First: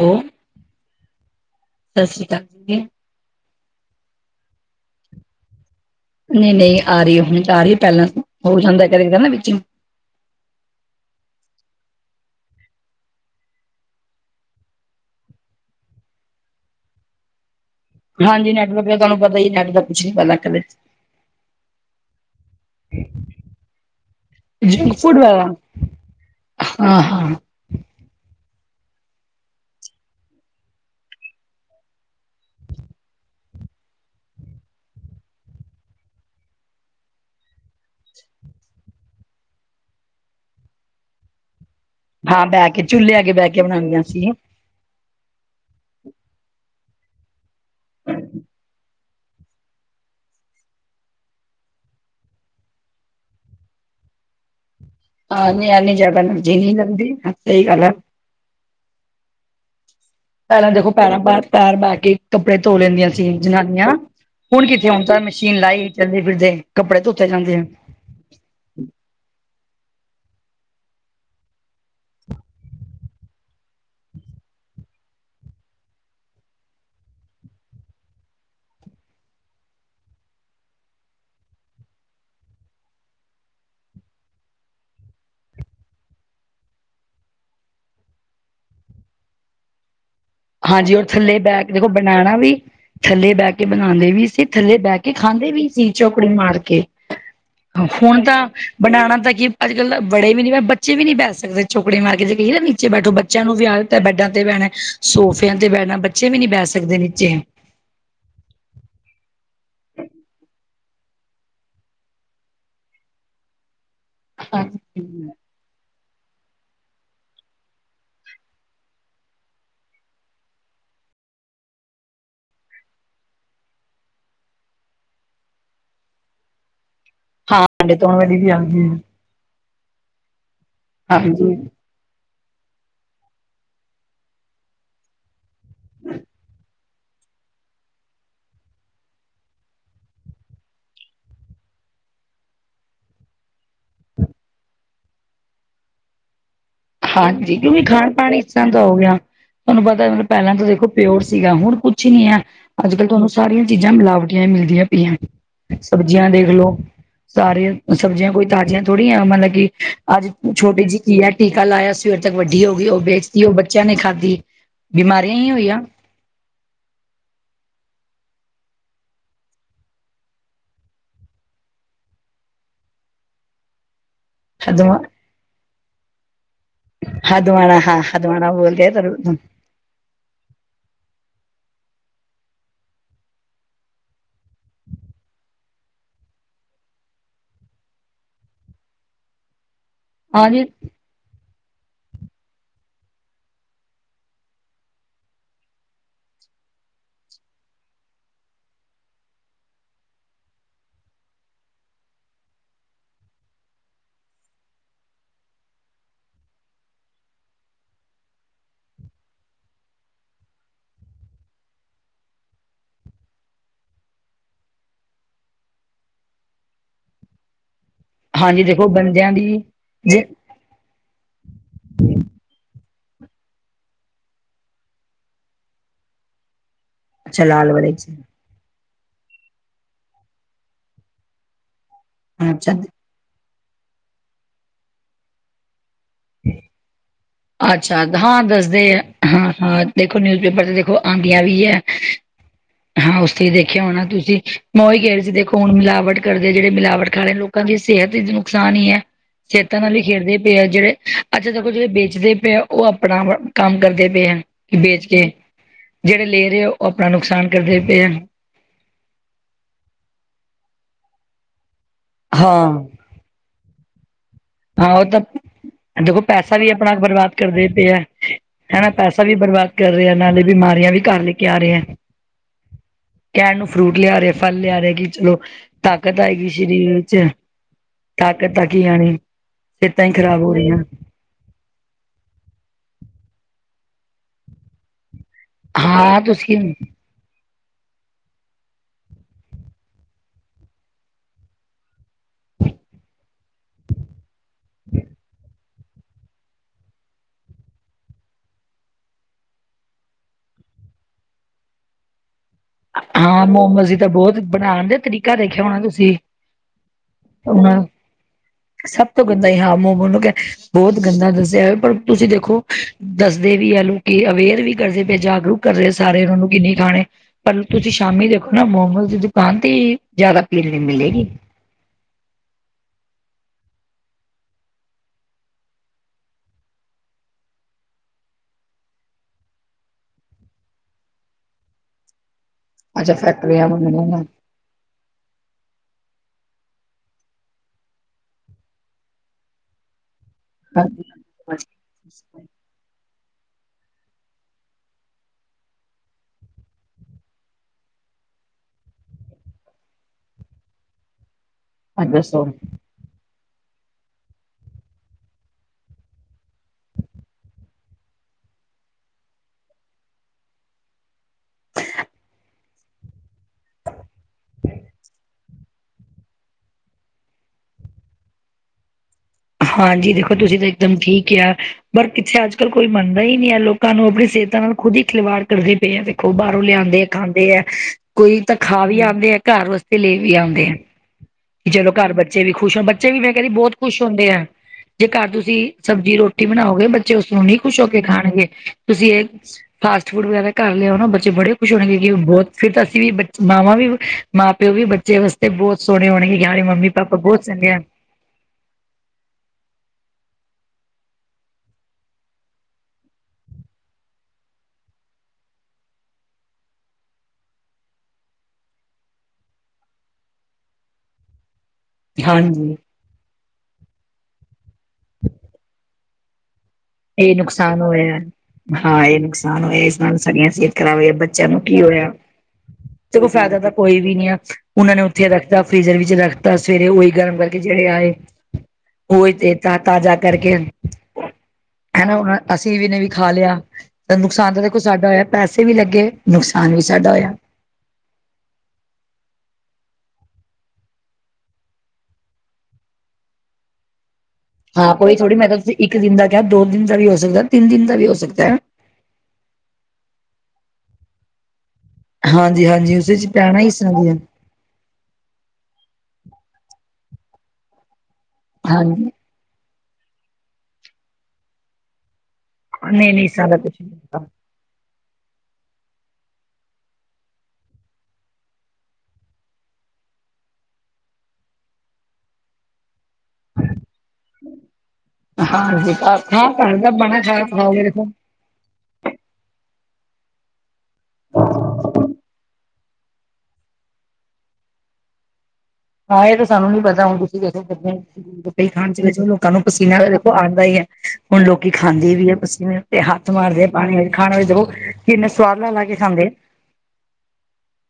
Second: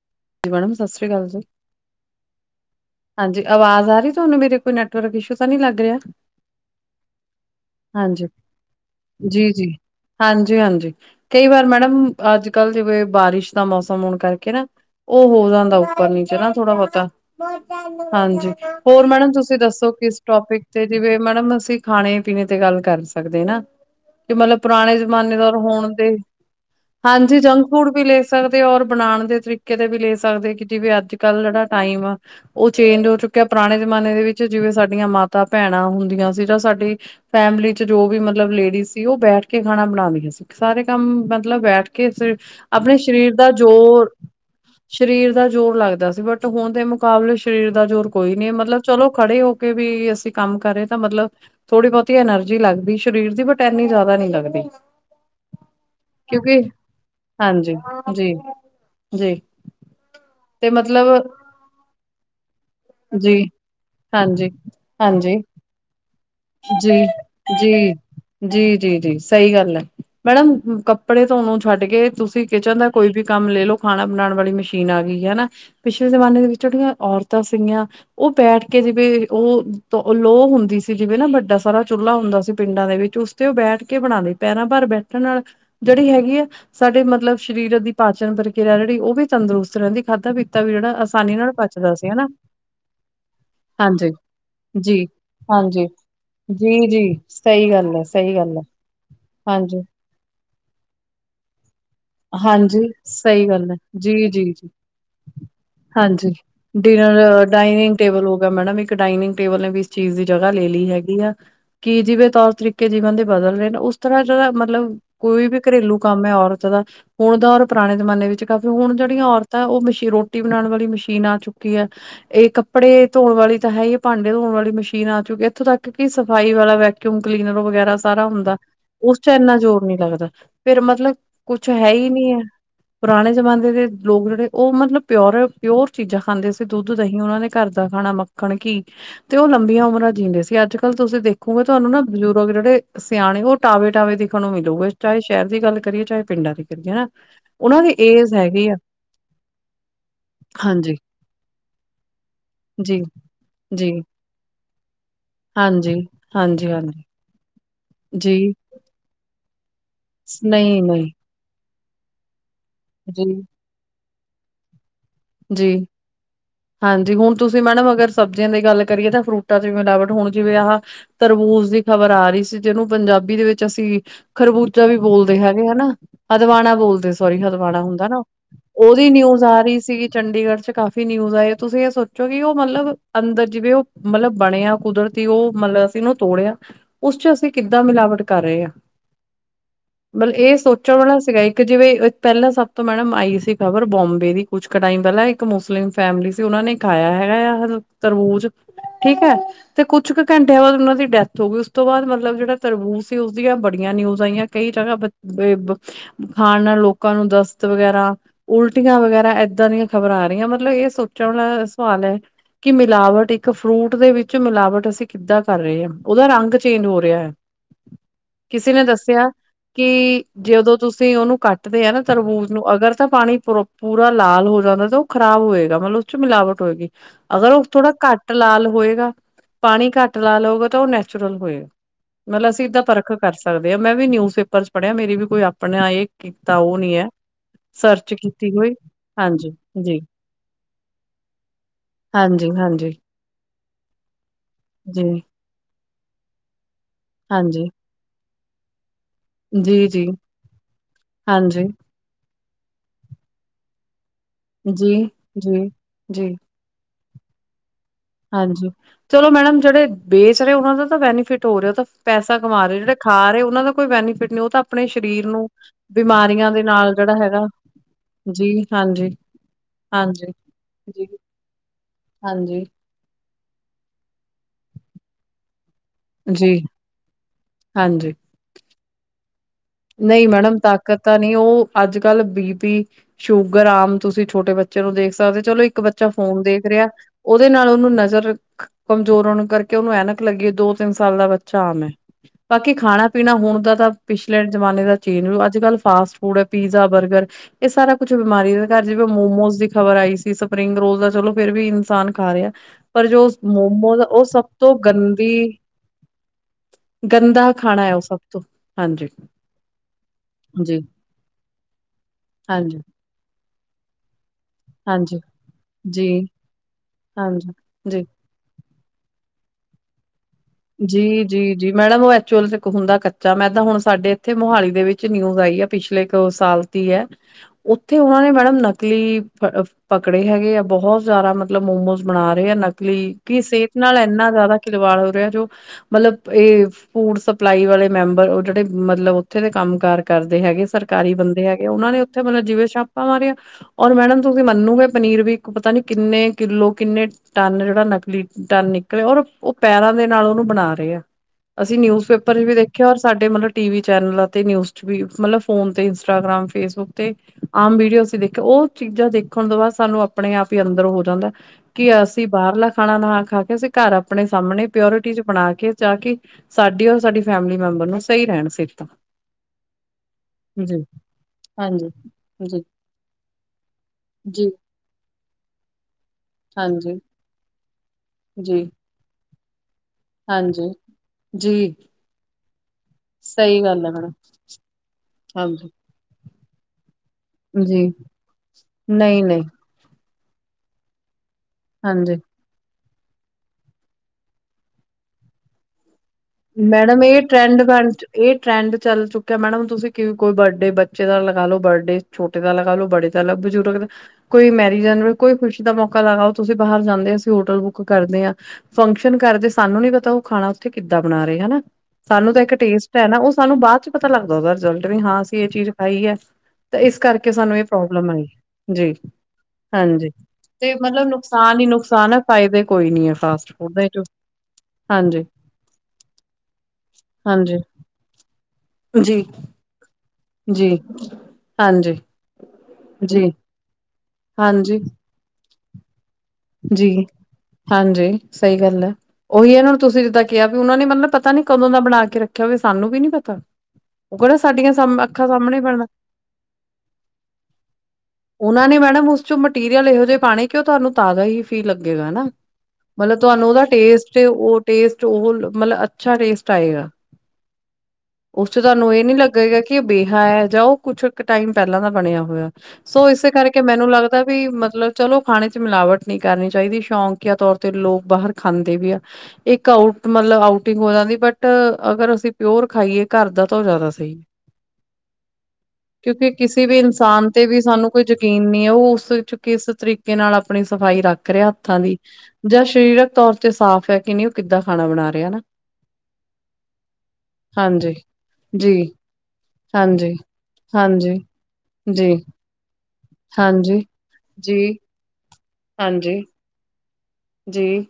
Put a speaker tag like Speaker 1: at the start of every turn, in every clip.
Speaker 1: Hello [unintelligible]
Speaker 2: madam ਸਤਿ ਸ਼੍ਰੀ ਅਕਾਲ ਜੀ
Speaker 1: ਸਤਿ ਸ਼੍ਰੀ ਅਕਾਲ ਜੀ
Speaker 2: ਹਾਂਜੀ ਆਵਾਜ਼ ਆ ਰਹੀ ਤੁਹਾਨੂੰ ਮੇਰੇ ਕੋਈ ਨੈਟਵਰਕ ਇਸ਼ੂ ਤਾਂ ਨਹੀਂ ਲੱਗ ਰਿਹਾ
Speaker 1: ਨਹੀਂ ਨਹੀਂ ਆ ਰਹੀ ਹੁਣ ਆ ਰਹੀ ਪਹਿਲਾਂ
Speaker 2: ਹਾਂਜੀ,
Speaker 1: ਹੋ ਜਾਂਦਾ ਕਦੇ ਨਾ ਵਿੱਚ
Speaker 2: ਹਾਂਜੀ ਹਾਂਜੀ ਕਈ ਵਾਰ ਮੈਡਮ ਅੱਜ ਕੱਲ ਜਿਵੇਂ ਬਾਰਿਸ਼ ਦਾ ਮੌਸਮ ਹੋਣ ਕਰਕੇ ਨਾ ਉਹ ਜਾਂਦਾ ਉੱਪਰ ਨੀਚੇ ਨਾ ਥੋੜ੍ਹਾ ਬਹੁਤਾ ਹਾਂਜੀ
Speaker 1: ਨੈਟਵਰਕ ਦਾ
Speaker 2: ਹੋਰ
Speaker 1: ਤੁਹਾਨੂੰ
Speaker 2: ਮੈਡਮ
Speaker 1: ਪਤਾ ਹੀ
Speaker 2: ਤੁਸੀਂ
Speaker 1: ਨੈਟ ਦਾ
Speaker 2: ਦੱਸੋ
Speaker 1: ਕੁਛ ਨੀ
Speaker 2: ਕਿਸ
Speaker 1: ਪਹਿਲਾਂ ਕਦੇ
Speaker 2: ਟੋਪਿਕ ਤੇ ਜਿਵੇਂ ਮੈਡਮ ਅਸੀਂ ਖਾਣੇ ਪੀਣੇ ਤੇ ਗੱਲ ਕਰ ਸਕਦੇ ਨਾ ਕਿ ਮਤਲਬ
Speaker 1: ਜੰਕ
Speaker 2: ਪੁਰਾਣੇ
Speaker 1: ਫੂਡ
Speaker 2: ਜਮਾਨੇ
Speaker 1: ਵਾਲਾ
Speaker 2: ਦਾ ਹੋਣ ਦੇ
Speaker 1: ਹਾਂ ਹਾਂ
Speaker 2: ਹਾਂਜੀ ਜੰਕ ਫੂਡ ਵੀ ਲੈ ਸਕਦੇ ਔਰ ਬਣਾਣ ਦੇ ਤਰੀਕੇ ਤੇ ਵੀ ਲੈ ਸਕਦੇ ਕਿ ਜਿਵੇਂ ਅੱਜ ਕੱਲ੍ਹ ਜਿਹੜਾ ਟਾਈਮ ਆ ਉਹ ਚੇਂਜ ਹੋ ਚੁੱਕਿਆ ਪੁਰਾਣੇ ਜਮਾਨੇ ਦੇ ਵਿੱਚ ਜਿਵੇਂ ਸਾਡੀਆਂ ਮਾਤਾ ਭੈਣਾਂ ਹੁੰਦੀਆਂ ਸੀ ਜਾਂ ਸਾਡੀ ਫੈਮਲੀ ਚ ਜੋ ਵੀ ਮਤਲਬ ਲੇਡੀਜ਼ ਸੀ ਉਹ ਬੈਠ ਕੇ ਖਾਣਾ ਬਣਾਂਦੀਆਂ ਸੀ ਸਾਰੇ ਕੰਮ ਮਤਲਬ ਬੈਠ ਕੇ ਕਿ
Speaker 1: ਹਾਂ ਬਹਿ ਕੇ
Speaker 2: ਆਪਣੇ
Speaker 1: ਚੁੱਲ੍ਹੇ ਅੱਗੇ
Speaker 2: ਸਰੀਰ
Speaker 1: ਬਹਿ
Speaker 2: ਦਾ
Speaker 1: ਕੇ ਬਣਾਉਂਦੀਆਂ
Speaker 2: ਜ਼ੋਰ
Speaker 1: ਸੀ
Speaker 2: ਸਰੀਰ ਦਾ ਜ਼ੋਰ ਲੱਗਦਾ ਸੀ ਬਟ ਹੁਣ ਦੇ ਮੁਕਾਬਲੇ ਸਰੀਰ ਦਾ ਜ਼ੋਰ ਕੋਈ ਨਹੀਂ ਮਤਲਬ ਚਲੋ ਖੜੇ ਹੋ ਵੀ ਅਸੀਂ ਕੰਮ ਕਰ ਰਹੇ ਤਾਂ ਮਤਲਬ ਥੋੜ੍ਹੀ ਬਹੁਤੀ ਐਨਰਜੀ ਲੱਗਦੀ ਸਰੀਰ ਦੀ ਬਟ ਇਨੀ ਜ਼ਿਆਦਾ ਨਹੀਂ ਲੱਗਦੀ
Speaker 1: ਹਾਂ ਇਨੀ ਜਿਆਦਾ ਐਨਰਜੀ
Speaker 2: ਕਿਉਂਕਿ
Speaker 1: ਨੀ ਲੱਦੀ ਸਹੀ
Speaker 2: ਹਾਂਜੀ,
Speaker 1: ਗੱਲ ਆ
Speaker 2: ਜੀ ਜੀ ਤੇ
Speaker 1: ਪਹਿਲਾਂ ਦੇਖੋ
Speaker 2: ਮਤਲਬ
Speaker 1: ਪੈਰਾਂ ਬਾਹਰ ਪੈਰ ਬ ਕੇ ਕੱਪੜੇ ਧੋ ਲੈਂਦੀਆਂ ਸੀ
Speaker 2: ਜੀ,
Speaker 1: ਜਨਾਨੀਆਂ
Speaker 2: ਹਾਂਜੀ,
Speaker 1: ਹੁਣ ਕਿੱਥੇ ਹੁਣ ਤਾਂ
Speaker 2: ਹਾਂਜੀ।
Speaker 1: ਮਸ਼ੀਨ ਲਾਈ ਚੱਲਦੇ ਫਿਰਦੇ
Speaker 2: ਜੀ,
Speaker 1: ਕੱਪੜੇ ਧੋਤੇ ਜਾਂਦੇ ਆ
Speaker 2: ਜੀ, ਜੀ ਜੀ ਜੀ ਸਹੀ ਗੱਲ ਹੈ ਮੈਡਮ ਕੱਪੜੇ ਧੋਣੋ ਛੱਡ ਕੇ ਤੁਸੀਂ ਕਿਚਨ ਦਾ ਕੋਈ ਵੀ ਕੰਮ ਲੈ ਲਓ ਖਾਣਾ ਬਣਾਉਣ ਵਾਲੀ ਮਸ਼ੀਨ ਮਸੀਨ ਆ ਗਈ ਹਨਾ ਪਿਛਲੇ ਜ਼ਮਾਨੇ ਦੇ ਵਿੱਚ ਜਿਹੜੀਆਂ ਔਰਤਾਂ ਸੀਗੀਆਂ ਉਹ ਬੈਠ ਕੇ ਜਿਵੇਂ ਉਹ ਲੋਹ ਹੁੰਦੀ ਸੀ ਹਨਾ ਵੱਡਾ ਸਾਰਾ ਚੁੱਲ੍ਹਾ ਹੁੰਦਾ ਸੀ ਪਿੰਡਾਂ ਦੇ ਵਿੱਚ ਉਸ ਤੇ ਉਹ ਬੈਠ ਕੇ ਬਣਾਂਦੇ ਪੈਰਾਂ ਭਾਰ ਬੈਠਣ ਨਾਲ ਜਿਹੜੀ ਹੈਗੀ ਆ ਸਾਡੇ ਮਤਲਬ ਸਰੀਰ ਦੀ ਪਾਚਨ ਪ੍ਰਕਿਰਿਆ ਜਿਹੜੀ ਉਹ ਵੀ ਤੰਦਰੁਸਤ ਰਹਿੰਦੀ ਖਾਦਾਂ ਪੀ
Speaker 1: ਹਾਂਜੀ ਉਹ ਥੱਲੇ ਬਹਿ ਕੇ ਦੇਖੋ ਬਣਾਉਣਾ ਵੀ ਥੱਲੇ ਬਹਿ ਕੇ ਬਣਾਉਂਦੇ
Speaker 2: ਹਾਂਜੀ,
Speaker 1: ਵੀ ਸੀ ਥੱਲੇ ਬਹਿ
Speaker 2: ਜੀ,
Speaker 1: ਕੇ ਖਾਂਦੇ ਵੀ
Speaker 2: ਹਾਂਜੀ।
Speaker 1: ਸੀ ਚੋਕੜੀ ਮਾਰ ਕੇ
Speaker 2: ਜੀ, ਜੀ ਸਹੀ ਗੱਲ ਐ,
Speaker 1: ਹੁਣ
Speaker 2: ਸਹੀ
Speaker 1: ਤਾਂ
Speaker 2: ਗੱਲ ਐ,
Speaker 1: ਬਣਾਉਣਾ ਤਾਂ ਕੀ ਅੱਜ
Speaker 2: ਹਾਂਜੀ,
Speaker 1: ਕੱਲ ਦਾ ਬੜੇ ਵੀ ਨਈ ਬੱਚੇ ਵੀ ਨੀ ਬਹਿ ਸਕਦੇ ਚੋਕੜੀ ਮਾਰ ਜੇ ਕਹੀ ਨਾ
Speaker 2: ਹਾਂਜੀ
Speaker 1: ਨੀਚੇ ਬੈਠੋ ਬੱਚਿਆਂ
Speaker 2: ਸਹੀ
Speaker 1: ਨੂੰ ਵੀ
Speaker 2: ਗੱਲ ਐ,
Speaker 1: ਆ ਦਿੱ
Speaker 2: ਜੀ,
Speaker 1: ਬੈਡਾਂ
Speaker 2: ਜੀ,
Speaker 1: ਤੇ
Speaker 2: ਜੀ।
Speaker 1: ਬੈਣਾ ਸੋਫਿਆਂ ਤੇ ਬਹਿਣਾ ਬੱਚੇ
Speaker 2: ਹਾਂਜੀ
Speaker 1: ਵੀ ਨੀ ਬਹਿ ਸਕਦੇ ਨੀਚੇ
Speaker 2: ਡਿਨਰ ਡਾਇਨਿੰਗ ਟੇਬਲ ਹੋਗਾ ਮੈਡਮ ਇੱਕ ਡਾਇਨਿੰਗ ਟੇਬਲ ਨੇ ਵੀ ਇਸ ਚੀਜ਼ ਦੀ ਜਗ੍ਹਾ ਲੈ ਲਈ ਹੈਗੀ ਆ ਕੀ ਜਿਵੇਂ ਤੌਰ ਤਰੀਕੇ ਜੀਵਨ ਦੇ ਬਦਲ ਰਹੇ ਨੇ ਉਸ ਤਰ੍ਹਾਂ ਤਰ੍ਹਾਂ ਮਤਲਬ
Speaker 1: ਹਾਂਜੀ
Speaker 2: ਕੋਈ ਵੀ ਘਰੇਲੂ ਕੰਮ ਹੈ ਔਰਤ ਦਾ ਹੁਣ ਤਾਂ ਔਰ ਪੁਰਾਣੇ ਜ਼ਮਾਨੇ ਵਿੱਚ ਕਾਫੀ ਹੁਣ ਜਿਹੜੀਆਂ ਔਰਤਾ ਹੈ ਉਹ ਮਸ਼ੀ ਰੋਟੀ ਬਣਾਉਣ ਵਾਲੀ ਮਸ਼ੀਨ ਆ ਚੁੱਕੀ ਹੈ ਇਹ ਕੱਪੜੇ ਧੋਣ ਵਾਲੀ ਤਾਂ ਹੈ ਹੀ ਭਾਂਡੇ ਧੋਣ ਵਾਲੀ ਮਸ਼ੀਨ ਆ ਚੁੱਕੀ ਇੱਥੋਂ ਤੱਕ ਕਿ ਸਫ਼ਾਈ ਵਾਲਾ ਕਿਉਂ ਕਲੀਨਰ
Speaker 1: ਹਾਂ ਭਾਂਡੇ
Speaker 2: ਵਗੈਰਾ
Speaker 1: ਧੋਣ
Speaker 2: ਸਾਰਾ
Speaker 1: ਵਾਲੀ ਵੀ
Speaker 2: ਹੁੰਦਾ
Speaker 1: ਆਉਂਦੀ ਹੈ
Speaker 2: ਉਸ ਚ ਇੰਨਾ ਜ਼ੋਰ ਨੀ ਲੱਗਦਾ ਫਿਰ ਮਤਲਬ
Speaker 1: ਹਾਂਜੀ
Speaker 2: ਕੁਛ ਹੈ ਹੀ ਨੀ ਐ ਪੁਰਾਣੇ ਜ਼ਮਾਨੇ ਦੇ ਲੋਕ ਜਿਹੜੇ ਉਹ ਮਤਲਬ ਪਿਓਰ ਪਿਓਰ ਚੀਜ਼ਾਂ ਖਾਂਦੇ ਸੀ ਦੁੱਧ ਦਹੀਂ ਉਹਨਾਂ ਨੇ ਘਰਦਾ ਖਾਣਾ ਮੱਖਣ ਕੀ ਤੇ ਉਹ ਲੰਬੀਆਂ ਉਮਰਾਂ ਜੀਂਦੇ ਸੀ ਅੱਜ ਕੱਲ ਤੁਸੀਂ ਦੇਖੋਗੇ ਤੁਹਾਨੂੰ ਨਾ ਬਜ਼ੁਰਗ ਜਿਹੜੇ ਸਿਆਣੇ ਉਹ ਟਾਵੇ ਟਾਵੇ ਦੇਖਣ ਨੂੰ ਮਿਲੂਗਾ ਚਾਹੇ ਸ਼ਹਿਰ ਦੀ ਗੱਲ ਕਰੀਏ ਚਾਹੇ ਪਿੰਡਾਂ ਦੀ ਕਰੀਏ ਨਾ
Speaker 1: ਹਾਂਜੀ ਤੂੰ
Speaker 2: ਉਹਨਾਂ
Speaker 1: ਵੀ
Speaker 2: ਦੀ
Speaker 1: ਖਾਣ
Speaker 2: ਏਜ
Speaker 1: ਪਾਣ ਇਸ
Speaker 2: ਹੈਗੀ
Speaker 1: ਤਰ੍ਹਾਂ
Speaker 2: ਆ
Speaker 1: ਦਾ ਹੋ ਗਿਆ ਤੁਹਾਨੂੰ ਪਤਾ ਮਤਲਬ ਪਹਿਲਾਂ ਤਾਂ ਦੇਖੋ
Speaker 2: ਹਾਂਜੀ
Speaker 1: ਪਿਓਰ ਸੀਗਾ ਹੁਣ ਕੁੱਛ ਹੀ ਨਹੀਂ ਹੈ ਅੱਜ
Speaker 2: ਜੀ
Speaker 1: ਕੱਲ੍ਹ ਤੁਹਾਨੂੰ ਸਾਰੀਆਂ
Speaker 2: ਜੀ
Speaker 1: ਚੀਜ਼ਾਂ ਮਿਲਾਵ ਮਿਲਦੀਆਂ ਪੀਆਂ
Speaker 2: ਹਾਂਜੀ
Speaker 1: ਸਬਜ਼ੀਆਂ
Speaker 2: ਹਾਂਜੀ
Speaker 1: ਦੇਖਲਓ
Speaker 2: ਹਾਂਜੀ
Speaker 1: ਸਾਰੇ ਸਬਜ਼ੀਆਂ ਕੋਈ
Speaker 2: ਜੀ
Speaker 1: ਤਾਜ਼ੀਆਂ ਥੋੜੀ ਆ ਮਤਲਬ ਕਿ ਅੱਜ
Speaker 2: ਨਹੀਂ
Speaker 1: ਛੋਟੀ ਜਿਹੀ
Speaker 2: ਨਹੀਂ
Speaker 1: ਕੀ ਹੈ ਟੀਕਾ ਲਾਇਆ ਸਵੇਰ ਤੱਕ ਵੱਡੀ ਹੋ ਗਈ ਉਹ
Speaker 2: ਜੀ
Speaker 1: ਵੇਚਤੀ ਉਹ ਬੱਚਿਆਂ ਨੇ ਖਾਧੀ ਬਿਮਾਰੀਆਂ ਹੀ
Speaker 2: ਜੀ
Speaker 1: ਹੋਈਆਂ
Speaker 2: ਹਾਂਜੀ ਹੁਣ ਤੁਸੀਂ ਮੈਡਮ ਅਗਰ ਸਬਜ਼ੀਆਂ ਦੀ ਗੱਲ ਕਰੀਏ ਤਾਂ ਫਰੂਟਾਂ ਚ ਵੀ ਮਿਲਾਵਟ ਹੁਣ ਜਿਵੇਂ ਆਹ ਤਰਬੂਜ਼ ਦੀ ਖ਼ਬਰ ਆ ਰਹੀ ਸੀ ਜਿਹਨੂੰ ਪੰਜਾਬੀ ਦੇ ਵਿੱਚ ਅਸੀਂ ਖਰਬੂਜਾ ਵੀ
Speaker 1: ਹਦਵਾ
Speaker 2: ਬੋਲਦੇ ਹੈਗੇ ਹਨਾ ਹਦਵਾਣਾ ਬੋਲਦੇ ਸੋਰੀ ਹਦਵਾਣਾ
Speaker 1: ਹਾਂ
Speaker 2: ਹੁੰਦਾ ਨਾ
Speaker 1: ਹਦਵਾਣਾ ਬੋਲਦੇ
Speaker 2: ਉਹਦੀ ਨਿਊਜ਼ ਆ ਰਹੀ ਸੀਗੀ ਚੰਡੀਗੜ੍ਹ ਚ ਕਾਫ਼ੀ ਨਿਊਜ਼ ਆਈ ਤੁਸੀਂ ਇਹ ਸੋਚੋ ਕਿ ਉਹ ਮਤਲਬ ਅੰਦਰ ਜਿਵੇਂ ਉਹ ਮਤਲਬ ਬਣਿਆ ਕੁਦਰਤ ਤੇ ਉਹ ਮਤਲਬ ਅਸੀਂ ਜਿਨੂੰ ਤੋੜਿਆ ਉਸ ਚ ਅਸੀਂ ਕਿੱਦਾਂ ਮਿਲਾਵਟ ਕਰ ਰਹੇ ਹਾਂ ਪਰ ਇਹ
Speaker 1: ਹਾਂਜੀ
Speaker 2: ਸੋਚੋ ਵਾਲਾ ਸੀਗਾ ਇੱਕ ਜਿਵੇਂ ਪਹਿਲਾਂ ਸਭ ਤੋਂ ਮੈਡਮ ਆਈ ਸੀ ਖ਼ਬਰ ਬੋੰਬੇ ਦੀ ਕੁਛ ਕਾਮਈ ਵਾਲਾ ਇੱਕ ਮੁਸਲਿਮ ਫੈਮਿਲੀ ਸੀ ਉਹਨਾ ਨੇ ਖਾਇਆ ਹੈਗਾ ਆ ਤਰਬੂਜ ਠੀਕ ਹੈ ਤੇ ਕੁਛ ਕੁ ਘੰਟਿਆਂ ਬਾਅਦ ਉਹਨਾਂ ਦੀ ਡੈਥ ਹੋ ਗਈ ਉਸ ਤੋਂ ਬਾਅਦ ਮਤਲਬ ਜਿਹੜਾ ਤਰਬੂਜ ਸੀ ਉਸਦੀਆਂ ਬੜੀਆਂ ਨਿਊਜ਼ ਆਈਆਂ ਕਈ ਜਗ੍ਹਾ ਬ ਖਾਣ ਨਾਲ ਲੋਕਾਂ ਨੂੰ ਦਸਤ ਵਗੈਰਾ ਉਲਟੀਆਂ ਵਗੈਰਾ ਇੱਦਾਂ ਦੀਆਂ ਖ਼ਬਰਾਂ ਆ ਰਹੀਆਂ ਮਤਲਬ ਇਹ ਸੋਚਣ ਵਾਲਾ ਸਵਾਲ ਹੈ ਕਿ ਮਿਲਾਵਟ ਇੱਕ ਫਰੂਟ ਦੇ ਵਿੱਚ ਮਿਲਾਵਟ ਅਸੀਂ ਕਿੱਦਾਂ ਕਰ ਰਹੇ ਹਾਂ ਉਹਦਾ ਰੰਗ ਚੇਂਜ ਹੋ ਰਿਹਾ ਹੈ
Speaker 1: ਹਾਂਜੀ
Speaker 2: ਕਿਸੇ ਨੇ
Speaker 1: ਦੇਖੋ
Speaker 2: ਦੱਸਿਆ
Speaker 1: ਬੰਦਿਆਂ ਦੀ
Speaker 2: ਕਿ
Speaker 1: ਜੇ
Speaker 2: ਜਦੋਂ ਤੁਸੀਂ ਉਹਨੂੰ ਕੱਟਦੇ ਆ ਨਾ ਤਰਬੂਜ਼ ਨੂੰ ਅਗਰ ਤਾਂ ਪਾਣੀ ਪ ਪੂਰਾ ਲਾਲ ਹੋ ਜਾਂਦਾ ਤਾਂ ਉਹ ਖ਼ਰਾਬ ਹੋਏਗਾ ਮਤਲਬ ਉਸ ਚ ਮਿਲਾਵਟ ਹੋਏਗੀ
Speaker 1: ਅੱਛਾ
Speaker 2: ਅਗਰ ਉਹ
Speaker 1: ਲਾਲ
Speaker 2: ਥੋੜ੍ਹਾ
Speaker 1: ਵਾਲੇ
Speaker 2: ਘੱਟ ਲਾਲ ਹੋਏਗਾ ਪਾਣੀ ਘੱਟ ਲਾਲ ਹੋਗਾ ਤਾਂ ਉਹ ਨੈਚੁਰਲ ਹੋਏਗਾ। ਮਤਲਬ ਅਸੀਂ
Speaker 1: ਅੱਛਾ
Speaker 2: ਇਦਾ ਪਰਖ ਕਰ ਸਕਦੇ ਹਾਂ ਮੈਂ ਵੀ ਨਿਊਜ਼ ਪੇਪਰ ਚ ਪੜ੍ਹਿਆ ਮੇਰੀ ਵੀ ਕੋਈ ਆਪਣਾ ਇਹ ਕੀਤਾ ਉਹ ਨੀ ਹੈ
Speaker 1: ਅੱਛਾ
Speaker 2: ਸਰਚ
Speaker 1: ਹਾਂ
Speaker 2: ਕੀਤੀ ਹੋਈ।
Speaker 1: ਦੱਸਦੇ ਆ
Speaker 2: ਹਾਂਜੀ
Speaker 1: ਹਾਂ ਹਾਂ
Speaker 2: ਜੀ
Speaker 1: ਦੇਖੋ ਨਿਊਜ਼ਪੇਪਰ ਤੇ ਦੇਖੋ ਆਉਦੀਆਂ ਵੀ ਹੈ।
Speaker 2: ਹਾਂਜੀ ਹਾਂਜੀ।
Speaker 1: ਹਾਂ ਉਸ ਤੇ ਦੇਖਿਆ ਹੋਣਾ ਤੁਸੀਂ ਮੈ ਉਹੀ
Speaker 2: ਜੀ
Speaker 1: ਕਹਿ ਰਹੀ ਸੀ ਦੇਖੋ ਕੌਣ ਮਿਲਾਵਟ ਕਰਦੇ ਜਿਹੜੇ ਮਿਲਾਵਟ ਖਾ ਰਹੇ ਲੋਕਾਂ
Speaker 2: ਹਾਂਜੀ
Speaker 1: ਦੀ ਸਿਹਤ ਵਿੱਚ ਨੁਕਸਾਨ ਹੀ ਹੈ। ਸਿਹਤਾਂ
Speaker 2: ਜੀ
Speaker 1: ਨਾਲ ਹੀ
Speaker 2: ਜੀ
Speaker 1: ਖੇਡਦੇ ਪਏ ਆ ਜਿਹੜੇ ਅੱਛਾ
Speaker 2: ਹਾਂਜੀ
Speaker 1: ਦੇਖੋ ਜਿਹੜੇ ਵੇਚਦੇ ਵੇਚਦੇ ਪਏ ਆ ਉਹ ਆਪਣਾ ਕੰਮ ਕਰਦੇ ਪਏ ਹੈ
Speaker 2: ਜੀ
Speaker 1: ਵੇਚ ਕੇ
Speaker 2: ਜੀ
Speaker 1: ਜਿਹੜੇ
Speaker 2: ਜੀ
Speaker 1: ਲੈ ਰਹੇ ਉਹ ਆਪਣਾ ਨੁਕਸਾਨ ਕਰਦੇ ਪਏ ਆ।
Speaker 2: ਹਾਂਜੀ ਚਲੋ ਮੈਡਮ ਜਿਹੜੇ ਵੇਚ ਰਹੇ ਉਹਨਾਂ ਦਾ ਤਾਂ ਬੈਨੀਫਿਟ ਹੋ ਰਿਹਾ ਉਹ ਤਾਂ ਪੈਸਾ ਕਮਾ ਰਹੇ
Speaker 1: ਹਾਂ
Speaker 2: ਜਿਹੜਾ ਖਾ ਰਹੇ ਉਹਨਾਂ ਦਾ ਕੋਈ ਬੈਨੀਫਿਟ ਨਹੀਂ ਉਹ ਤਾਂ ਆਪਣੇ
Speaker 1: ਹਾਂ ਉਹ ਤਾਂ
Speaker 2: ਸਰੀਰ ਨੂੰ
Speaker 1: ਦੇਖੋ
Speaker 2: ਬਿਮਾਰੀਆਂ
Speaker 1: ਪੈਸਾ
Speaker 2: ਦੇ
Speaker 1: ਵੀ
Speaker 2: ਨਾਲ
Speaker 1: ਆਪਣਾ
Speaker 2: ਜਿਹੜਾ
Speaker 1: ਬਰਬਾਦ
Speaker 2: ਹੈਗਾ
Speaker 1: ਕਰਦੇ ਪਏ ਆ
Speaker 2: ਜੀ
Speaker 1: ਹਨਾ
Speaker 2: ਹਾਂਜੀ
Speaker 1: ਪੈਸਾ ਵੀ ਬਰਬਾਦ ਕਰ ਰਿਹਾ
Speaker 2: ਹਾਂਜੀ
Speaker 1: ਨਾਲੇ ਬਿਮਾਰੀਆਂ ਵੀ
Speaker 2: ਜੀ
Speaker 1: ਘਰ ਲੈ ਕੇ ਆ ਰਹੇ ਹੈ।
Speaker 2: ਹਾਂਜੀ।
Speaker 1: ਕਹਿਣ ਨੂੰ ਫਰੂਟ ਲਿਆ ਰਹੇ ਫਲ ਲਿਆ ਰਹੇ ਕਿ ਚਲੋ ਤਾਕਤ ਆਏਗੀ
Speaker 2: ਜੀ
Speaker 1: ਸਰੀਰ ਵਿੱਚ
Speaker 2: ਹਾਂਜੀ
Speaker 1: ਤਾਕਤ ਆ ਕੀ ਆਣੀ ਸਿਹਤਾਂ ਹੀ
Speaker 2: ਨਹੀਂ
Speaker 1: ਖ਼ਰਾਬ ਹੋ
Speaker 2: ਮੈਡਮ
Speaker 1: ਰਹੀਆਂ
Speaker 2: ਤਾਕਤ ਤਾਂ ਨਹੀਂ ਉਹ ਅੱਜ ਕੱਲ ਬੀ ਪੀ ਸ਼ੂਗਰ ਆਮ ਤੁਸੀਂ ਛੋਟੇ ਬੱਚੇ ਨੂੰ ਦੇਖ ਸਕਦੇ ਚਲੋ ਇੱਕ ਬੱਚਾ
Speaker 1: ਹਾਂ
Speaker 2: ਫੋਨ
Speaker 1: ਤੁਸੀਂ
Speaker 2: ਦੇਖ ਰਿਹਾ ਉਹਦੇ ਨਾਲ ਉਹਨੂੰ ਨਜ਼ਰ ਕਮਜ਼ੋਰ ਹੋਣ ਕਰਕੇ ਉਹਨੂੰ ਐਨਕ ਲੱਗੀ ਦੋ ਤਿੰਨ ਸਾਲ ਦਾ ਬੱਚਾ ਆਮ ਹੈ। ਬਾਕੀ ਖਾਣਾ ਪੀਣਾ ਹੋਣ ਦਾ ਤਾਂ ਪਿੱਛੇ ਜ਼ਮਾਨੇ ਦਾ ਚੇਂ ਅੱਜ ਕੱਲ੍ਹ ਫਾਸਟ ਪੀਜ਼ਾ ਬਰਗਰ ਇਹ ਸਾਰਾ ਕੁਛ ਬਿਮਾਰੀ ਘਰ ਜਿਵੇਂ ਮੋਮੋਜ਼ ਦੀ ਖ਼ਬਰ ਆਈ ਸੀ ਸਪਰਿੰਗ ਰੋਲ ਦਾ ਚਲੋ ਫਿਰ ਵੀ ਇਨਸਾਨ ਖਾ ਰਿਹਾ। ਪਰ ਜੋ
Speaker 1: ਹਾਂ ਮੋਮੋਸ
Speaker 2: ਮੋਮੋ
Speaker 1: ਦੀ ਤਾਂ
Speaker 2: ਉਹ
Speaker 1: ਬਹੁਤ
Speaker 2: ਸਭ ਤੋਂ
Speaker 1: ਬਣਾਉਣ ਦਾ
Speaker 2: ਗੰਦੀ
Speaker 1: ਤਰੀਕਾ ਦੇਖਿਆ ਹੋਣਾ ਤੁਸੀਂ
Speaker 2: ਗੰਦਾ ਖਾਣਾ ਹੈ ਉਹ ਸਭ ਤੋਂ ਹਾਂਜੀ।
Speaker 1: ਨਹੀ ਹਾਂ ਮੂਮੋ ਨੂੰ
Speaker 2: ਜੀ,
Speaker 1: ਬੋਤ ਗੰਦਾ ਦੱਸਿਆ ਪਰ ਤੁਸੀਂ ਦੇਖੋ
Speaker 2: ਹਾਂਜੀ,
Speaker 1: ਦੱਸਦੇ ਵੀ ਹੈ ਲੋਕੀ ਅਵੇਅਰ ਵੀ ਕਰਦੇ
Speaker 2: ਹਾਂਜੀ,
Speaker 1: ਜਾਗਰੂਕ ਕਰ ਰਹੇ
Speaker 2: ਜੀ,
Speaker 1: ਸਾਰੇ ਉਹਨਾਂ ਨੂੰ ਕਿ ਨਹੀਂ ਖਾਣੇ
Speaker 2: ਹਾਂਜੀ,
Speaker 1: ਪਰ ਤੁਸੀਂ
Speaker 2: ਜੀ।
Speaker 1: ਸ਼ਾਮੀ ਦੇਖੋ ਨਾ ਮੋਮੋ ਦੀ ਦੁਕਾਨ ਤੇ ਜ਼ਿਆਦਾ ਪੀੜ।
Speaker 2: ਜੀ ਜੀ। ਜੀ ਮੈਡਮ ਉਹ ਐਕਚੁਅਲ ਹੁੰਦਾ ਕੱਚਾ ਮੈਦਾ ਹੁਣ ਸਾਡੇ ਇੱਥੇ ਮੋਹਾਲੀ ਦੇ ਵਿੱਚ ਨਿਊਜ਼ ਆਈ ਆ ਪਿਛਲੇ ਕੁ ਸਾਲ ਦੀ ਏ ਉੱਥੇ ਉਹਨਾਂ ਨੇ ਮੈਡਮ ਨਕਲੀ ਪਕੜੇ ਹੈਗੇ ਆ ਬਹੁਤ ਜ਼ਿਆਦਾ ਮਤਲਬ ਮੋਮੋਜ਼ ਬਣਾ ਰਹੇ ਆ
Speaker 1: ਅੱਛਾ
Speaker 2: ਨਕਲੀ ਕਿ
Speaker 1: ਫੈਕਟਰੀਆਂ
Speaker 2: ਸਿਹਤ ਨਾਲ
Speaker 1: ਬਣੀਆਂ ਨੇ
Speaker 2: ਇੰਨਾ ਜ਼ਿਆਦਾ ਖਿਲਵਾੜ ਹੋ ਰਿਹਾ ਜੋ ਮਤਲਬ ਇਹ ਫੂਡ ਸਪਲਾਈ ਵਾਲੇ ਮੈਂਬਰ ਉਹ ਜਿਹੜੇ ਮਤਲਬ ਉੱਥੇ ਦੇ ਕੰਮ ਕਾਰ ਕਰਦੇ ਹੈਗੇ
Speaker 1: ਹਾਂਜੀ
Speaker 2: ਸਰਕਾਰੀ ਬੰਦੇ ਹੈਗੇ ਉਹਨਾਂ ਨੇ ਉੱਥੇ ਮਤਲਬ
Speaker 1: ਅੱਛਾ
Speaker 2: ਜਿਵੇਂ ਛਾਪਾ ਮਾਰਿਆ ਔਰ ਮੈਡਮ ਤੁਸੀਂ ਮੰਨੋਗੇ ਪਨੀਰ ਵੀ ਪਤਾ ਨੀ ਕਿੰਨੇ ਕਿੱਲੋ ਕਿੰਨੇ ਟਨ ਜਿਹੜਾ ਨਕਲੀ ਟਨ ਨਿਕਲਿਆ ਔਰ ਉਹ ਪੈਰਾਂ ਦੇ ਨਾਲ ਉਹਨੂੰ ਬਣਾ ਰਹੇ ਆ ਅਸੀਂ ਨਿਊਜ਼ ਪੇਪਰ ਚ
Speaker 1: ਦੱਸੋ
Speaker 2: ਵੀ ਦੇਖਿਆ ਔਰ ਸਾਡੇ ਮਤਲਬ ਟੀ ਵੀ ਚੈਨਲ ਅਤੇ ਨਿਊਜ਼ ਵੀ ਮਤਲਬ ਫੋਨ ਤੇ ਇੰਸਟਾਗ੍ਰਾਮ ਫੇਸਬੁੱਕ ਤੇ ਆਮ ਵੀਡੀਓ ਅਸੀਂ ਦੇਖਿਆ ਉਹ ਚੀਜ਼ਾਂ ਦੇਖਣ ਤੋਂ ਬਾਅਦ ਸਾਨੂੰ ਆਪਣੇ ਆਪ ਹੀ ਅੰਦਰ ਹੋ ਜਾਂਦਾ ਕਿ ਅਸੀਂ ਬਾਹਰਲਾ ਖਾਣਾ ਨਾ ਖਾ ਕੇ ਅਸੀਂ ਘਰ ਆਪਣੇ ਸਾਹਮਣੇ ਪਿਓਰਿਟੀ ਚ ਬਣਾ ਕੇ ਜਾ ਕੇ ਸਾਡੀ ਔਰ ਸਾਡੀ ਫੈਮਿਲੀ ਮੈਂਬਰ ਨੂੰ ਸਹੀ ਰਹਿਣ ਸਿਹਤ
Speaker 1: ਹਾਂਜੀ ਦੇਖੋ ਤੁਸੀਂ ਤਾਂ ਇੱਕਦਮ ਠੀਕ ਕਿਹਾ।
Speaker 2: ਹਾਂਜੀ,
Speaker 1: ਪਰ ਕਿੱਥੇ ਅੱਜ
Speaker 2: ਜੀ,
Speaker 1: ਕੱਲ੍ਹ ਕੋਈ ਮੰਨਦਾ ਹੀ ਨਹੀਂ ਹੈ ਲੋਕਾਂ ਨੂੰ ਆਪਣੀ
Speaker 2: ਜੀ,
Speaker 1: ਸਿਹਤਾਂ ਨਾਲ ਖੁਦ ਹੀ ਖਿਲਵਾੜ ਕਰਦੇ ਪਏ ਆ ਦੇਖੋ ਬਾਹਰੋਂ
Speaker 2: ਹਾਂਜੀ,
Speaker 1: ਲਿਆਂਦੇ ਆ ਖਾਂਦੇ ਆ। ਕੋਈ ਤਾਂ
Speaker 2: ਜੀ,
Speaker 1: ਖਾ ਵੀ ਆਉਂਦੇ ਆ ਘਰ ਵਾਸਤੇ ਲੈ ਵੀ ਆਉਂਦੇ
Speaker 2: ਹਾਂਜੀ, ਜੀ।
Speaker 1: ਆ ਚਲੋ ਘਰ ਬੱਚੇ ਵੀ ਖੁਸ਼ ਹੋਣ ਬੱਚੇ ਵੀ ਮੈਂ ਕਹਿੰਦੀ
Speaker 2: ਸਹੀ
Speaker 1: ਬਹੁਤ
Speaker 2: ਗੱਲ ਹੈ
Speaker 1: ਖੁਸ਼
Speaker 2: ਮੈਡਮ
Speaker 1: ਹੁੰਦੇ ਆ ਜੇ ਘਰ ਤੁਸੀਂ
Speaker 2: ਹਾਂਜੀ।
Speaker 1: ਸਬਜ਼ੀ ਰੋਟੀ ਬਣਾਓਗੇ ਬੱਚੇ ਬੱਚੇ ਉਸਨੂੰ ਨੀ ਖੁਸ਼
Speaker 2: ਜੀ,
Speaker 1: ਹੋਕੇ ਖਾਣਗੇ, ਤੁਸੀਂ ਇਹ
Speaker 2: ਨਹੀਂ-ਨਹੀਂ
Speaker 1: ਫਾਸਟ-ਫੂਡ ਵਗੈਰਾ ਘਰ ਲਿਆਓ ਨਾ ਬੱਚੇ ਬੜੇ ਖੁਸ਼ ਹੋਣਗੇ ਕਿ
Speaker 2: ਹਾਂਜੀ।
Speaker 1: ਬਹੁਤ, ਫਿਰ ਤਾਂ ਅਸੀਂ ਵੀ ਬ ਮਾਵਾਂ ਵੀ, ਮਾਂ-ਪਿਓ ਵੀ ਬੱਚੇ ਵਾਸਤੇ, ਬਹੁਤ ਸੋਹਣੇ ਹੋਣਗੇ। ਕਿ ਹਾਂ ਮੰਮੀ
Speaker 2: ਮੈਡਮ
Speaker 1: ਪਾਪਾ
Speaker 2: ਇਹ
Speaker 1: ਬਹੁਤ
Speaker 2: ਟਰੈਂਡ
Speaker 1: ਚੰਗੇ ਆ
Speaker 2: ਬਣ ਇਹ ਟਰੈਂਡ ਚੱਲ ਚੁੱਕਿਆ ਮੈਡਮ ਤੁਸੀਂ, ਕਿ ਕੋਈ ਬਰਡੇ ਬੱਚੇ ਦਾ ਲਗਾ ਲਓ, ਬਰਡੇ ਟ ਦਾ ਲਗਾਲੋ, ਬੜੇ ਦਾ, ਬਜ਼ੁਰਗ ਦਾ ਕੋਈ ਮੈਰਿਜਨ, ਕੋਈ ਖੁਸ਼ੀ ਦਾ ਮੌਕਾ ਲਗਾਓ, ਤੁਸੀਂ ਬਾਹਰ ਜਾਂਦੇ ਹੋ, ਅਸੀਂ ਹੋਟਲ ਬੁੱਕ ਕਰਦੇ ਹਾਂ। ਫੰਕਸ਼ਨ ਕਰਦੇ ਸਾਨੂੰ ਨੀ ਪਤਾ ਉਹ ਖਾਣਾ ਉੱਥੇ ਕਿੱਦਾਂ ਬਣਾ ਰਹੇ ਹਨਾ। ਸਾਨੂੰ ਤਾਂ ਇੱਕ
Speaker 1: ਹਾਂਜੀ
Speaker 2: ਟੇਸਟ ਨਾ, ਉਹ ਸਾਨੂੰ ਬਾਅਦ'ਚ ਪਤਾ ਲੱਗਦਾ ਉਹਦਾ ਰਿਜਲਟ, ਵੀ ਹਾਂ ਅਸੀਂ ਇਹ ਚੀਜ਼ ਖਾਈ ਐ।
Speaker 1: ਏ ਨੁਕਸਾਨ ਹੋਇਆ।
Speaker 2: ਜੀ
Speaker 1: ਹਾਂ ਇਹ ਨੁਕਸਾਨ ਹੋਇਆ, ਇਸ
Speaker 2: ਹਾਂਜੀ
Speaker 1: ਨਾਲ ਸਾਡੀਆਂ
Speaker 2: ਤੇ
Speaker 1: ਸਿਹਤ ਖਰਾਬ
Speaker 2: ਮਤਲਬ
Speaker 1: ਹੋਈਆ, ਬੱਚਿਆਂ
Speaker 2: ਨੁਕਸਾਨ
Speaker 1: ਨੂੰ
Speaker 2: ਹੀ
Speaker 1: ਕੀ ਹੋਇਆ।
Speaker 2: ਨੁਕਸਾਨ ਹੈ ਫਾਇਦੇ ਕੋਈ ਨੀ ਹੈ
Speaker 1: ਦੇਖੋ
Speaker 2: ਫਾਸਟ
Speaker 1: ਫਾਇਦਾ ਤਾਂ
Speaker 2: ਫੂਡ ਦੇ
Speaker 1: ਕੋਈ ਵੀ ਨਹੀ ਆ, ਉਹਨਾਂ ਨੇ
Speaker 2: ਹਾਂਜੀ
Speaker 1: ਉੱਥੇ ਰੱ ਫ੍ਰੀਜ਼ਰ ਵਿੱਚ ਰੱਖਤਾ, ਸਵੇਰੇ ਉਹੀ ਗਰਮ
Speaker 2: ਹਾਂਜੀ
Speaker 1: ਕਰਕੇ ਜਿਹੜੇ ਆਏ,
Speaker 2: ਜੀ
Speaker 1: ਉਹੀ ਦੇਤਾ ਤਾਜਾ ਕੇ ਕਰਕੇ
Speaker 2: ਜੀ ਹਾਂਜੀ,
Speaker 1: ਹਨਾ ਹੁਣ ਅਸੀਂ ਵੀਨੇ ਵੀ
Speaker 2: ਜੀ,
Speaker 1: ਖਾਲਿਆ, ਤੇ ਨੁਕਸਾਨ ਤਾਂ ਦੇਖੋ
Speaker 2: ਹਾਂਜੀ,
Speaker 1: ਸਾਡਾ ਹੋਇਆ। ਪੈਸੇ ਵੀ ਲੱਗੇ ਨੁਕਸਾਨ ਵੀ
Speaker 2: ਜੀ,
Speaker 1: ਸਾਡਾ ਹੋਇਆ।
Speaker 2: ਹਾਂਜੀ, ਸਹੀ ਗੱਲ ਐ। ਉਹੀ ਏ ਨਾਂ ਨੂੰ ਤੁਸੀਂ ਜਿੱਦਾਂ ਕਿਆ, ਵੀ ਉਹਨਾਂ ਨੇ ਮਤਲਬ ਪਤਾ ਨੀ ਕਦੋਂ ਦਾ ਬਣਾਕੇ ਰੱਖਿਆ ਹੋਵੇ, ਸਾਨੂੰ ਵੀ ਨੀ ਪਤਾ। ਉਹ ਕਿਹੜਾ ਸਾਡੀਆਂ ਸ,
Speaker 1: ਹਾਂ ਕੋਈ
Speaker 2: ਅੱਖਾਂ
Speaker 1: ਥੋੜੀ ਮੈਂ ਤਾਂ
Speaker 2: ਸਾਹਮਣੇ ਪੈਣਾ।
Speaker 1: ਇੱਕ ਦਿਨ ਦਾ ਕਿਹਾ ਦੋ ਦਿਨ ਦਾ ਵੀ ਹੋ ਸਕਦਾ ਤਿੰਨ ਦਿਨ ਦਾ ਵੀ ਹੋ ਸਕਦਾ ਹੈ
Speaker 2: ਉਹਨਾਂ ਨੇ ਮੈਡਮ ਉਸ ਓ'ਚ ਮਟੀਰੀਅਲ ਇਹੋ ਜਹੇ ਪਾਣੇ ਕਿ, ਓ ਤੁਹਾਨੂੰ ਤਾਜ਼ਾ ਹੀ ਲੱਗੇਗਾ ਹਨਾ,
Speaker 1: ਹਾਂਜੀ ਹਾਂਜੀ ਉਸੇ
Speaker 2: ਮਤਲਬ
Speaker 1: ਚ
Speaker 2: ਤੁਹਾਨੂੰ
Speaker 1: ਪੈਣਾ
Speaker 2: ਉਹਦਾ
Speaker 1: ਹੀ ਇਸ ਤਰ੍ਹਾਂ ਦੀ ਹੈ।
Speaker 2: ਟੇਸਟ ਏ, ਉਹ ਟੇਸਟ ਉਹ, ਮਤਲਬ ਅੱਛਾ ਟੇਸਟ ਆਏਗਾ। ਉਸ'ਚ ਤੁਹਾਨੂੰ
Speaker 1: ਹਾਂਜੀ
Speaker 2: ਇਹ ਨੀ ਲੱ ਲੱਗੇਗਾ ਕਿ, ਇਹ ਬੇਹਾ ਹੈ, ਜਾਂ ਉਹ ਕੁੱਛ ਕੁ ਟਾਈਮ ਪਹਿਲਾਂ ਦਾ ਬਣਿਆ ਹੋਇਆ। ਸੋ
Speaker 1: ਨਹੀਂ ਨਹੀਂ
Speaker 2: ਇਸੇ
Speaker 1: ਇਸ ਤਰ੍ਹਾਂ ਦਾ
Speaker 2: ਕਰਕੇ
Speaker 1: ਕੁਛ
Speaker 2: ਮੈਨੂੰ
Speaker 1: ਨੀ
Speaker 2: ਲੱਗਦਾ
Speaker 1: ਹੁੰਦਾ
Speaker 2: ਵੀ, ਮਤਲਬ ਚਲੋ, ਖਾਣੇ ਮਿਲਾਵਟ ਨਹੀਂ ਕਰਨੀ ਚਾਹੀਦੀ। ਸ਼ੌਂਕੀਆਂ ਤੌਰ ਤੇ, ਲੋਕ ਬਾਹਰ ਖਾਂਦੇ ਵੀ ਆ। ਇੱਕ ਆਊਟ, ਮਤਲਬ ਆਊਟਿੰਗ ਹੋ ਜਾਂਦੀ, ਬਟ ਅਗਰ ਅਸੀਂ ਪਿਓਰ ਖਾਈਏ ਘਰ ਦਾ ਤੋ, ਜ਼ਿਆਦਾ ਸਹੀ।
Speaker 1: ਹਾਂਜੀ
Speaker 2: ਕਿਉਂਕਿ
Speaker 1: ਹਾਂ
Speaker 2: ਕਿਸੇ
Speaker 1: ਘਰ
Speaker 2: ਵੀ
Speaker 1: ਦਾ ਬਣਾ
Speaker 2: ਇਨਸਾਨ ਤੇ
Speaker 1: ਖਾਣਾ
Speaker 2: ਵੀ,
Speaker 1: ਖਾਓਗੇ
Speaker 2: ਸਾਨੂੰ ਕੋਈ
Speaker 1: ਦੇਖੋ
Speaker 2: ਯਕੀਨ ਨੀ ਹੈ, ਉਹ ਉਸ'ਚ ਕਿਸ ਤਰੀਕੇ ਨਾਲ ਆਪਣੀ ਸਫ਼ਾਈ ਰੱਖ ਰਿਹਾ ਹੱਥਾਂ ਦੀ। ਜਾਂ ਸਰੀਰਕ ਤੌਰ ਤੇ ਸਾਫ਼ ਹੈ, ਕਿ ਨਹੀਂ, ਉਹ ਕਿੱਦਾਂ ਖਾਣਾ ਬਣਾ ਰਿਹਾ ਹਨਾ?
Speaker 1: ਹਾਂ, ਇਹ ਤਾਂ ਸਾਨੂੰ ਨੀ ਪਤਾ, ਹੁਣ ਤੁਸੀਂ ਦੇਖੋ ਕਿਦੇ
Speaker 2: ਹਾਂਜੀ,
Speaker 1: ਹੋ ਰੋਟੀ
Speaker 2: ਜੀ,
Speaker 1: ਖਾਣ ਚਲੇ ਜੋ ਲੋਕਾਂ ਨੂੰ ਪਸੀਨਾ
Speaker 2: ਹਾਂਜੀ,
Speaker 1: ਦੇਖੋ ਆਉਂਦਾ ਹੀਏ,
Speaker 2: ਹਾਂਜੀ,
Speaker 1: ਹੁਣ ਲੋਕੀ
Speaker 2: ਜੀ,
Speaker 1: ਖਾਂਦੇ ਵੀ ਨੇ ਪਸੀਨਾ ਤੇ ਹੱਥ ਮਾਰਦੇ ਆ,
Speaker 2: ਹਾਂਜੀ।
Speaker 1: ਪਾਣੀ ਵਿੱਚ ਖਾਣੇ ਵਿੱਚ
Speaker 2: ਜੀ,
Speaker 1: ਓ, ਕਿ ਇੰਨੇ ਸੁਆਦ ਨਾਲ ਲਾਕੇ
Speaker 2: ਹਾਂਜੀ,
Speaker 1: ਖਾਂਦੇ ਆ।
Speaker 2: ਜੀ,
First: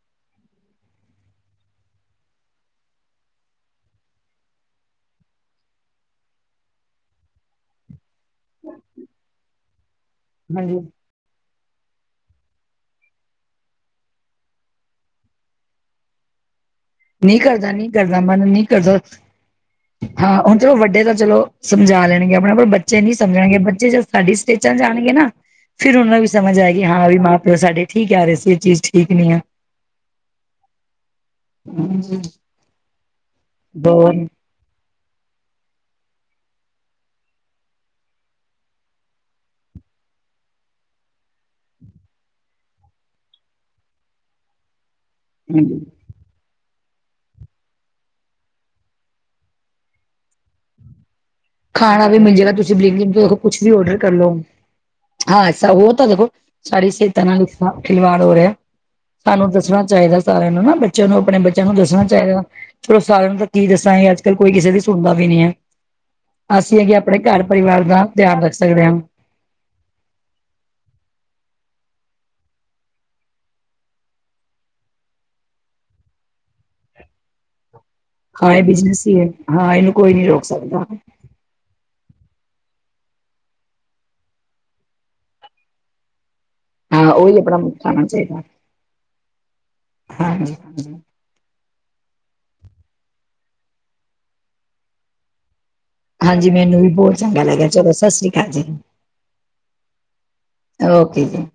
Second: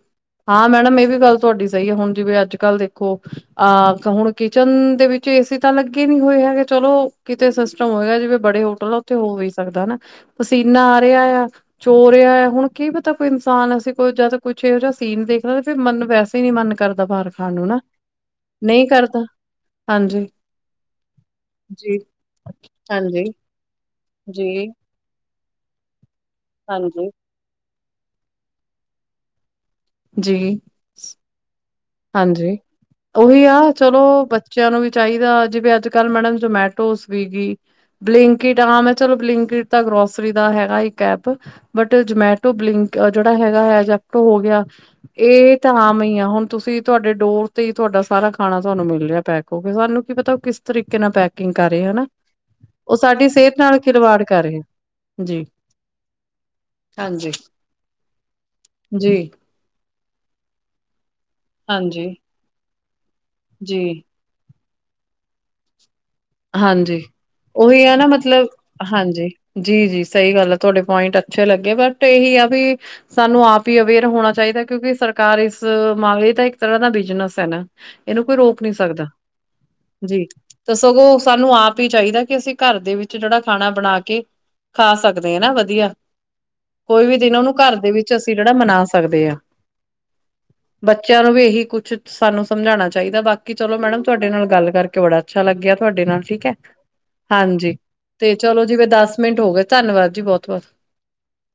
Speaker 2: ਹਾਂ ਮੈਡਮ ਇਹ ਵੀ ਗੱਲ ਤੁਹਾਡੀ ਸਹੀ ਹੈ, ਹੁਣ ਜਿਵੇਂ ਅੱਜ-ਕੱਲ ਦੇਖੋ ਅਹ, ਹੁਣ ਕਿਚਨ ਦੇ ਵਿੱਚ ਏਸੀ ਤਾਂ ਲੱਗੇ ਨਹੀਂ ਹੋਏ ਹੈਗੇ, ਚਲੋ ਕਿਤੇ ਸਿਸਟਮ ਹੋਏਗਾ ਜਿਵੇਂ ਬੜੇ ਮਤਲਬ, ਉੱਥੇ ਹੋ ਵੀ ਸਕਦਾ ਹਨਾ।
Speaker 1: ਹਾਂਜੀ
Speaker 2: ਪਸੀਨਾ ਆ ਰਿਹਾ ਯਾ, ਚੋ ਰਿਹਾ ਆ, ਹੁਣ ਕੀ ਪਤਾ ਕੋਈ ਇਨਸਾਨ ਅਸੀਂ ਕੋਈ ਜਾਦਾ ਕੁਛ ਇਹੋ ਜਿਹਾ ਸੀਨ ਦੇਖਦਾ, ਤੇ ਫਿਰ ਮਨ ਨੂੰ ਵੈਸ ਨੀ ਮਨ ਕਰਦਾ ਬਾਹਰ
Speaker 1: ਨਹੀਂ
Speaker 2: ਖਾਣ ਨੂੰ,
Speaker 1: ਕਰਦਾ
Speaker 2: ਹਨਾ,
Speaker 1: ਨਹੀਂ ਕਰਦਾ ਮਨ
Speaker 2: ਨਹੀਂ ਕਰਦਾ। ਹਾਂਜੀ
Speaker 1: ਹਾਂ, ਹੁਣ ਚਲੋ ਵੱਡੇ ਤਾਂ ਚਲੋ
Speaker 2: ਜੀ
Speaker 1: ਸਮਝਾ ਲੈਣਗੇ ਆਪਣੇ-ਆਪ ਨੂੰ, ਬੱਚੇ ਨਹੀਂ
Speaker 2: ਹਾਂਜੀ
Speaker 1: ਸਮਝਣਗੇ, ਬੱਚੇ ਜ ਸਾਡੀ
Speaker 2: ਜੀ
Speaker 1: ਸਟੇਜਾਂ ਆਣਗੇ ਨਾ, ਫਿਰ ਉਹਨਾ ਨੂੰ ਵੀ ਸਮਝ ਆਏਗੀ, ਹਾਂ,
Speaker 2: ਹਾਂਜੀ
Speaker 1: ਵੀ ਮਾਂ-ਪਿਓ ਸਾਡੇ ਠੀਕ ਕਹਿ ਰਹੇ ਸੀ, ਇਹ ਚੀਜ਼ ਠੀਕ ਨਹੀਂ ਆ।
Speaker 2: ਜੀ। ਹਾਂਜੀ। ਉਹੀ ਆ, ਚਲੋ ਬੱ
Speaker 1: ਬਹੁਤ
Speaker 2: ਬੱਚਿਆਂ ਨੂੰ ਵੀ ਚਾਹੀਦਾ, ਜਿਵੇਂ ਅੱਜ-ਕੱਲ ਮੈਡਮ ਜਮੈਟੋ, ਸਵੀਗੀ ਬਲਿੰਕੀਟ ਹਾਂ, ਮੈਂ ਚਲੋ ਬਲਿੰਕੀਟ ਤਾਂ ਗ੍ਰੌਸਰੀ ਦਾ ਹੈਗਾ, ਇੱਕ ਐਪ। ਬਟ ਜਮੈਟੋ, ਬਲਿੰਕ ਜਿਹੜਾ ਹੈਗਾ ਹੈ ਜੈਕਟੋ ਹੋਗਿਆ, ਇਹ ਤਾਂ ਆਮ ਹੀ ਆ, ਹੁਣ। ਤੁਸੀਂ, ਤੁਹਾਡੇ ਡੋਰ ਤੇ ਹੀ ਤੁਹਾਡਾ ਸਾਰਾ ਖਾਣਾ ਤੁਹਾਨੂੰ ਮਿਲ ਰਿਹਾ ਪੈਕ ਹੋਕੇ, ਸਾਨੂੰ ਕੀ ਪਤਾ ਕਿਸ ਤਰੀਕੇ ਨਾਲ ਪੈਕ
Speaker 1: ਖਾਣਾ ਵੀ ਮਿਲਜੇਗਾ, ਤੁਸੀਂ ਬਿ੍ਲਿੰਕੀਟ ਤੋਂ,
Speaker 2: ਸਿਹਤ
Speaker 1: ਕੁਛ ਵੀ
Speaker 2: ਨਾਲ
Speaker 1: ਔਰਡਰ
Speaker 2: ਖਿਲਵਾੜ
Speaker 1: ਕਰਲੋ।
Speaker 2: ਕਰ ਰਹੇ
Speaker 1: ਹਾਂ,
Speaker 2: ਜੀ
Speaker 1: ਐਸਾ ਉਹ ਤਾਂ ਦੇਖੋ, ਸਾਡੀ ਸਿਹਤਾਂ
Speaker 2: ਹਾਂਜੀ
Speaker 1: ਨਾਲ ਖਿਲਵਾੜ ਹੋ ਰਿਹਾ।
Speaker 2: ਜੀ
Speaker 1: ਸਾੰਨੂਂ ਦੱਸਣਾ ਚਾਹੀਦਾ ਸਾਰਿਆਂ ਨੂੰ ਨਾ ਬੱਚਿਆਂ ਨੂੰ ਆਪਣੇ ਬੱਚਿਆਂ ਨੂੰ ਦੱਸਣਾ
Speaker 2: ਹਾਂਜੀ
Speaker 1: ਚਾਹੀਦਾ ਚਲੋ ਸਾਰਿਆਂ ਨੂੰ ਤਾਂ ਕੀ
Speaker 2: ਜੀ
Speaker 1: ਦੱਸਾਂਗੇ ਅੱਜ ਕੋਈ ਕਿਸੇ ਦੀ ਸੁਣਦਾ ਵੀ ਨੀ ਹੈ ਅਸੀਂ ਹੈਗੇ
Speaker 2: ਹਾਂਜੀ
Speaker 1: ਆਪਣੇ ਘਰ ਪਰਿਵਾਰ
Speaker 2: ਉਹੀ ਆ
Speaker 1: ਦਾ
Speaker 2: ਨਾ
Speaker 1: ਧਿਆਨ
Speaker 2: ਮਤਲਬ
Speaker 1: ਰੱਖ ਸਕਦੇ ਹਾਂ।
Speaker 2: ਹਾਂਜੀ ਜੀ ਜੀ ਸਹੀ ਗੱਲ ਆ ਤੁਹਾਡੇ ਪੁਆਇੰਟ ਅੱਛੇ ਲੱਗੇ ਬਟ ਇਹੀ ਆ ਵੀ ਸਾਨੂੰ ਆਪ ਹੀ ਅਵੇਅਰ ਹੋਣਾ ਚਾਹੀਦਾ ਕਿਉਂਕਿ ਸਰਕਾਰ ਇਸ ਮਾਮਲੇ ਦਾ ਇੱਕ ਤਰ੍ਹਾਂ ਦਾ ਬਿਜਨਸ ਹੈ ਨਾ ਇਹਨੂੰ ਕੋਈ
Speaker 1: ਹਾਂ
Speaker 2: ਰੋਕ
Speaker 1: ਇਹ
Speaker 2: ਨਹੀਂੀ ਸਕਦਾ
Speaker 1: ਬਿਜਨਸ ਹੀ ਹੈ ਹਾਂ ਇਹਨੂੰ ਕੋਈ
Speaker 2: ਜੀ
Speaker 1: ਨਹੀਂ ਰੋਕ
Speaker 2: ਤਾਂ
Speaker 1: ਸਕਦਾ।
Speaker 2: ਸਗੋਂ ਸਾਨੂੰ ਆਪ ਹੀ ਚਾਹੀਦਾ ਕਿ ਅਸੀਂ ਘਰ ਦੇ ਵਿੱਚ ਜਿਹੜਾ ਖਾਣਾ ਬਣਾ ਕੇ ਖਾ ਸਕਦੇ ਆ ਨਾ ਵਧੀਆ ਕੋਈ
Speaker 1: ਹਾਂ
Speaker 2: ਵੀ ਦਿਨ
Speaker 1: ਉਹੀ
Speaker 2: ਉਹਨੂੰ
Speaker 1: ਆਪਣਾ
Speaker 2: ਘਰ ਦੇ
Speaker 1: ਖਾਣਾ
Speaker 2: ਵਿੱਚ ਅਸੀਂ
Speaker 1: ਚਾਹੀਦਾ
Speaker 2: ਜਿਹੜਾ ਮਨਾ ਸਕਦੇ ਹਾਂ
Speaker 1: ਹਾਂਜੀ। ਹਾਂਜੀ
Speaker 2: ਬੱਚੇ ਚਲੋ ਵੀ ਇਹੀ ਕੁੱਛ ਸਾਨੂੰ ਸਮਝਾਉਣਾ ਚਾਹੀਦਾ। ਬਾਕੀ ਚਲੋ, ਮੈਡਮ ਤੁਹਾਡੇ ਨਾਲ ਗੱਲ ਕਰਕੇ ਬੜਾ ਅੱਛਾ ਲੱਗਿਆ ਤੁਹਾਡੇ ਨਾਲ ਠੀਕ
Speaker 1: ਹਾਂਜੀ,
Speaker 2: ਹੈ।
Speaker 1: ਮੈਨੂੰ ਵੀ ਬਹੁਤ ਚੰਗਾ ਲੱਗਿਆ
Speaker 2: ਹਾਂਜੀ
Speaker 1: ਚਲੋ ਸਤਿ ਸ੍ਰੀ
Speaker 2: ਤੇ
Speaker 1: ਅਕਾਲ
Speaker 2: ਚਲੋ ਜੀ, ਦਸ ਮਿੰਟ ਹੋ ਗਏ, ਧੰਨਵਾਦ ਜੀ ਬਹੁਤ ਬਹੁਤ।
Speaker 1: ਔਕੇ ਜੀ।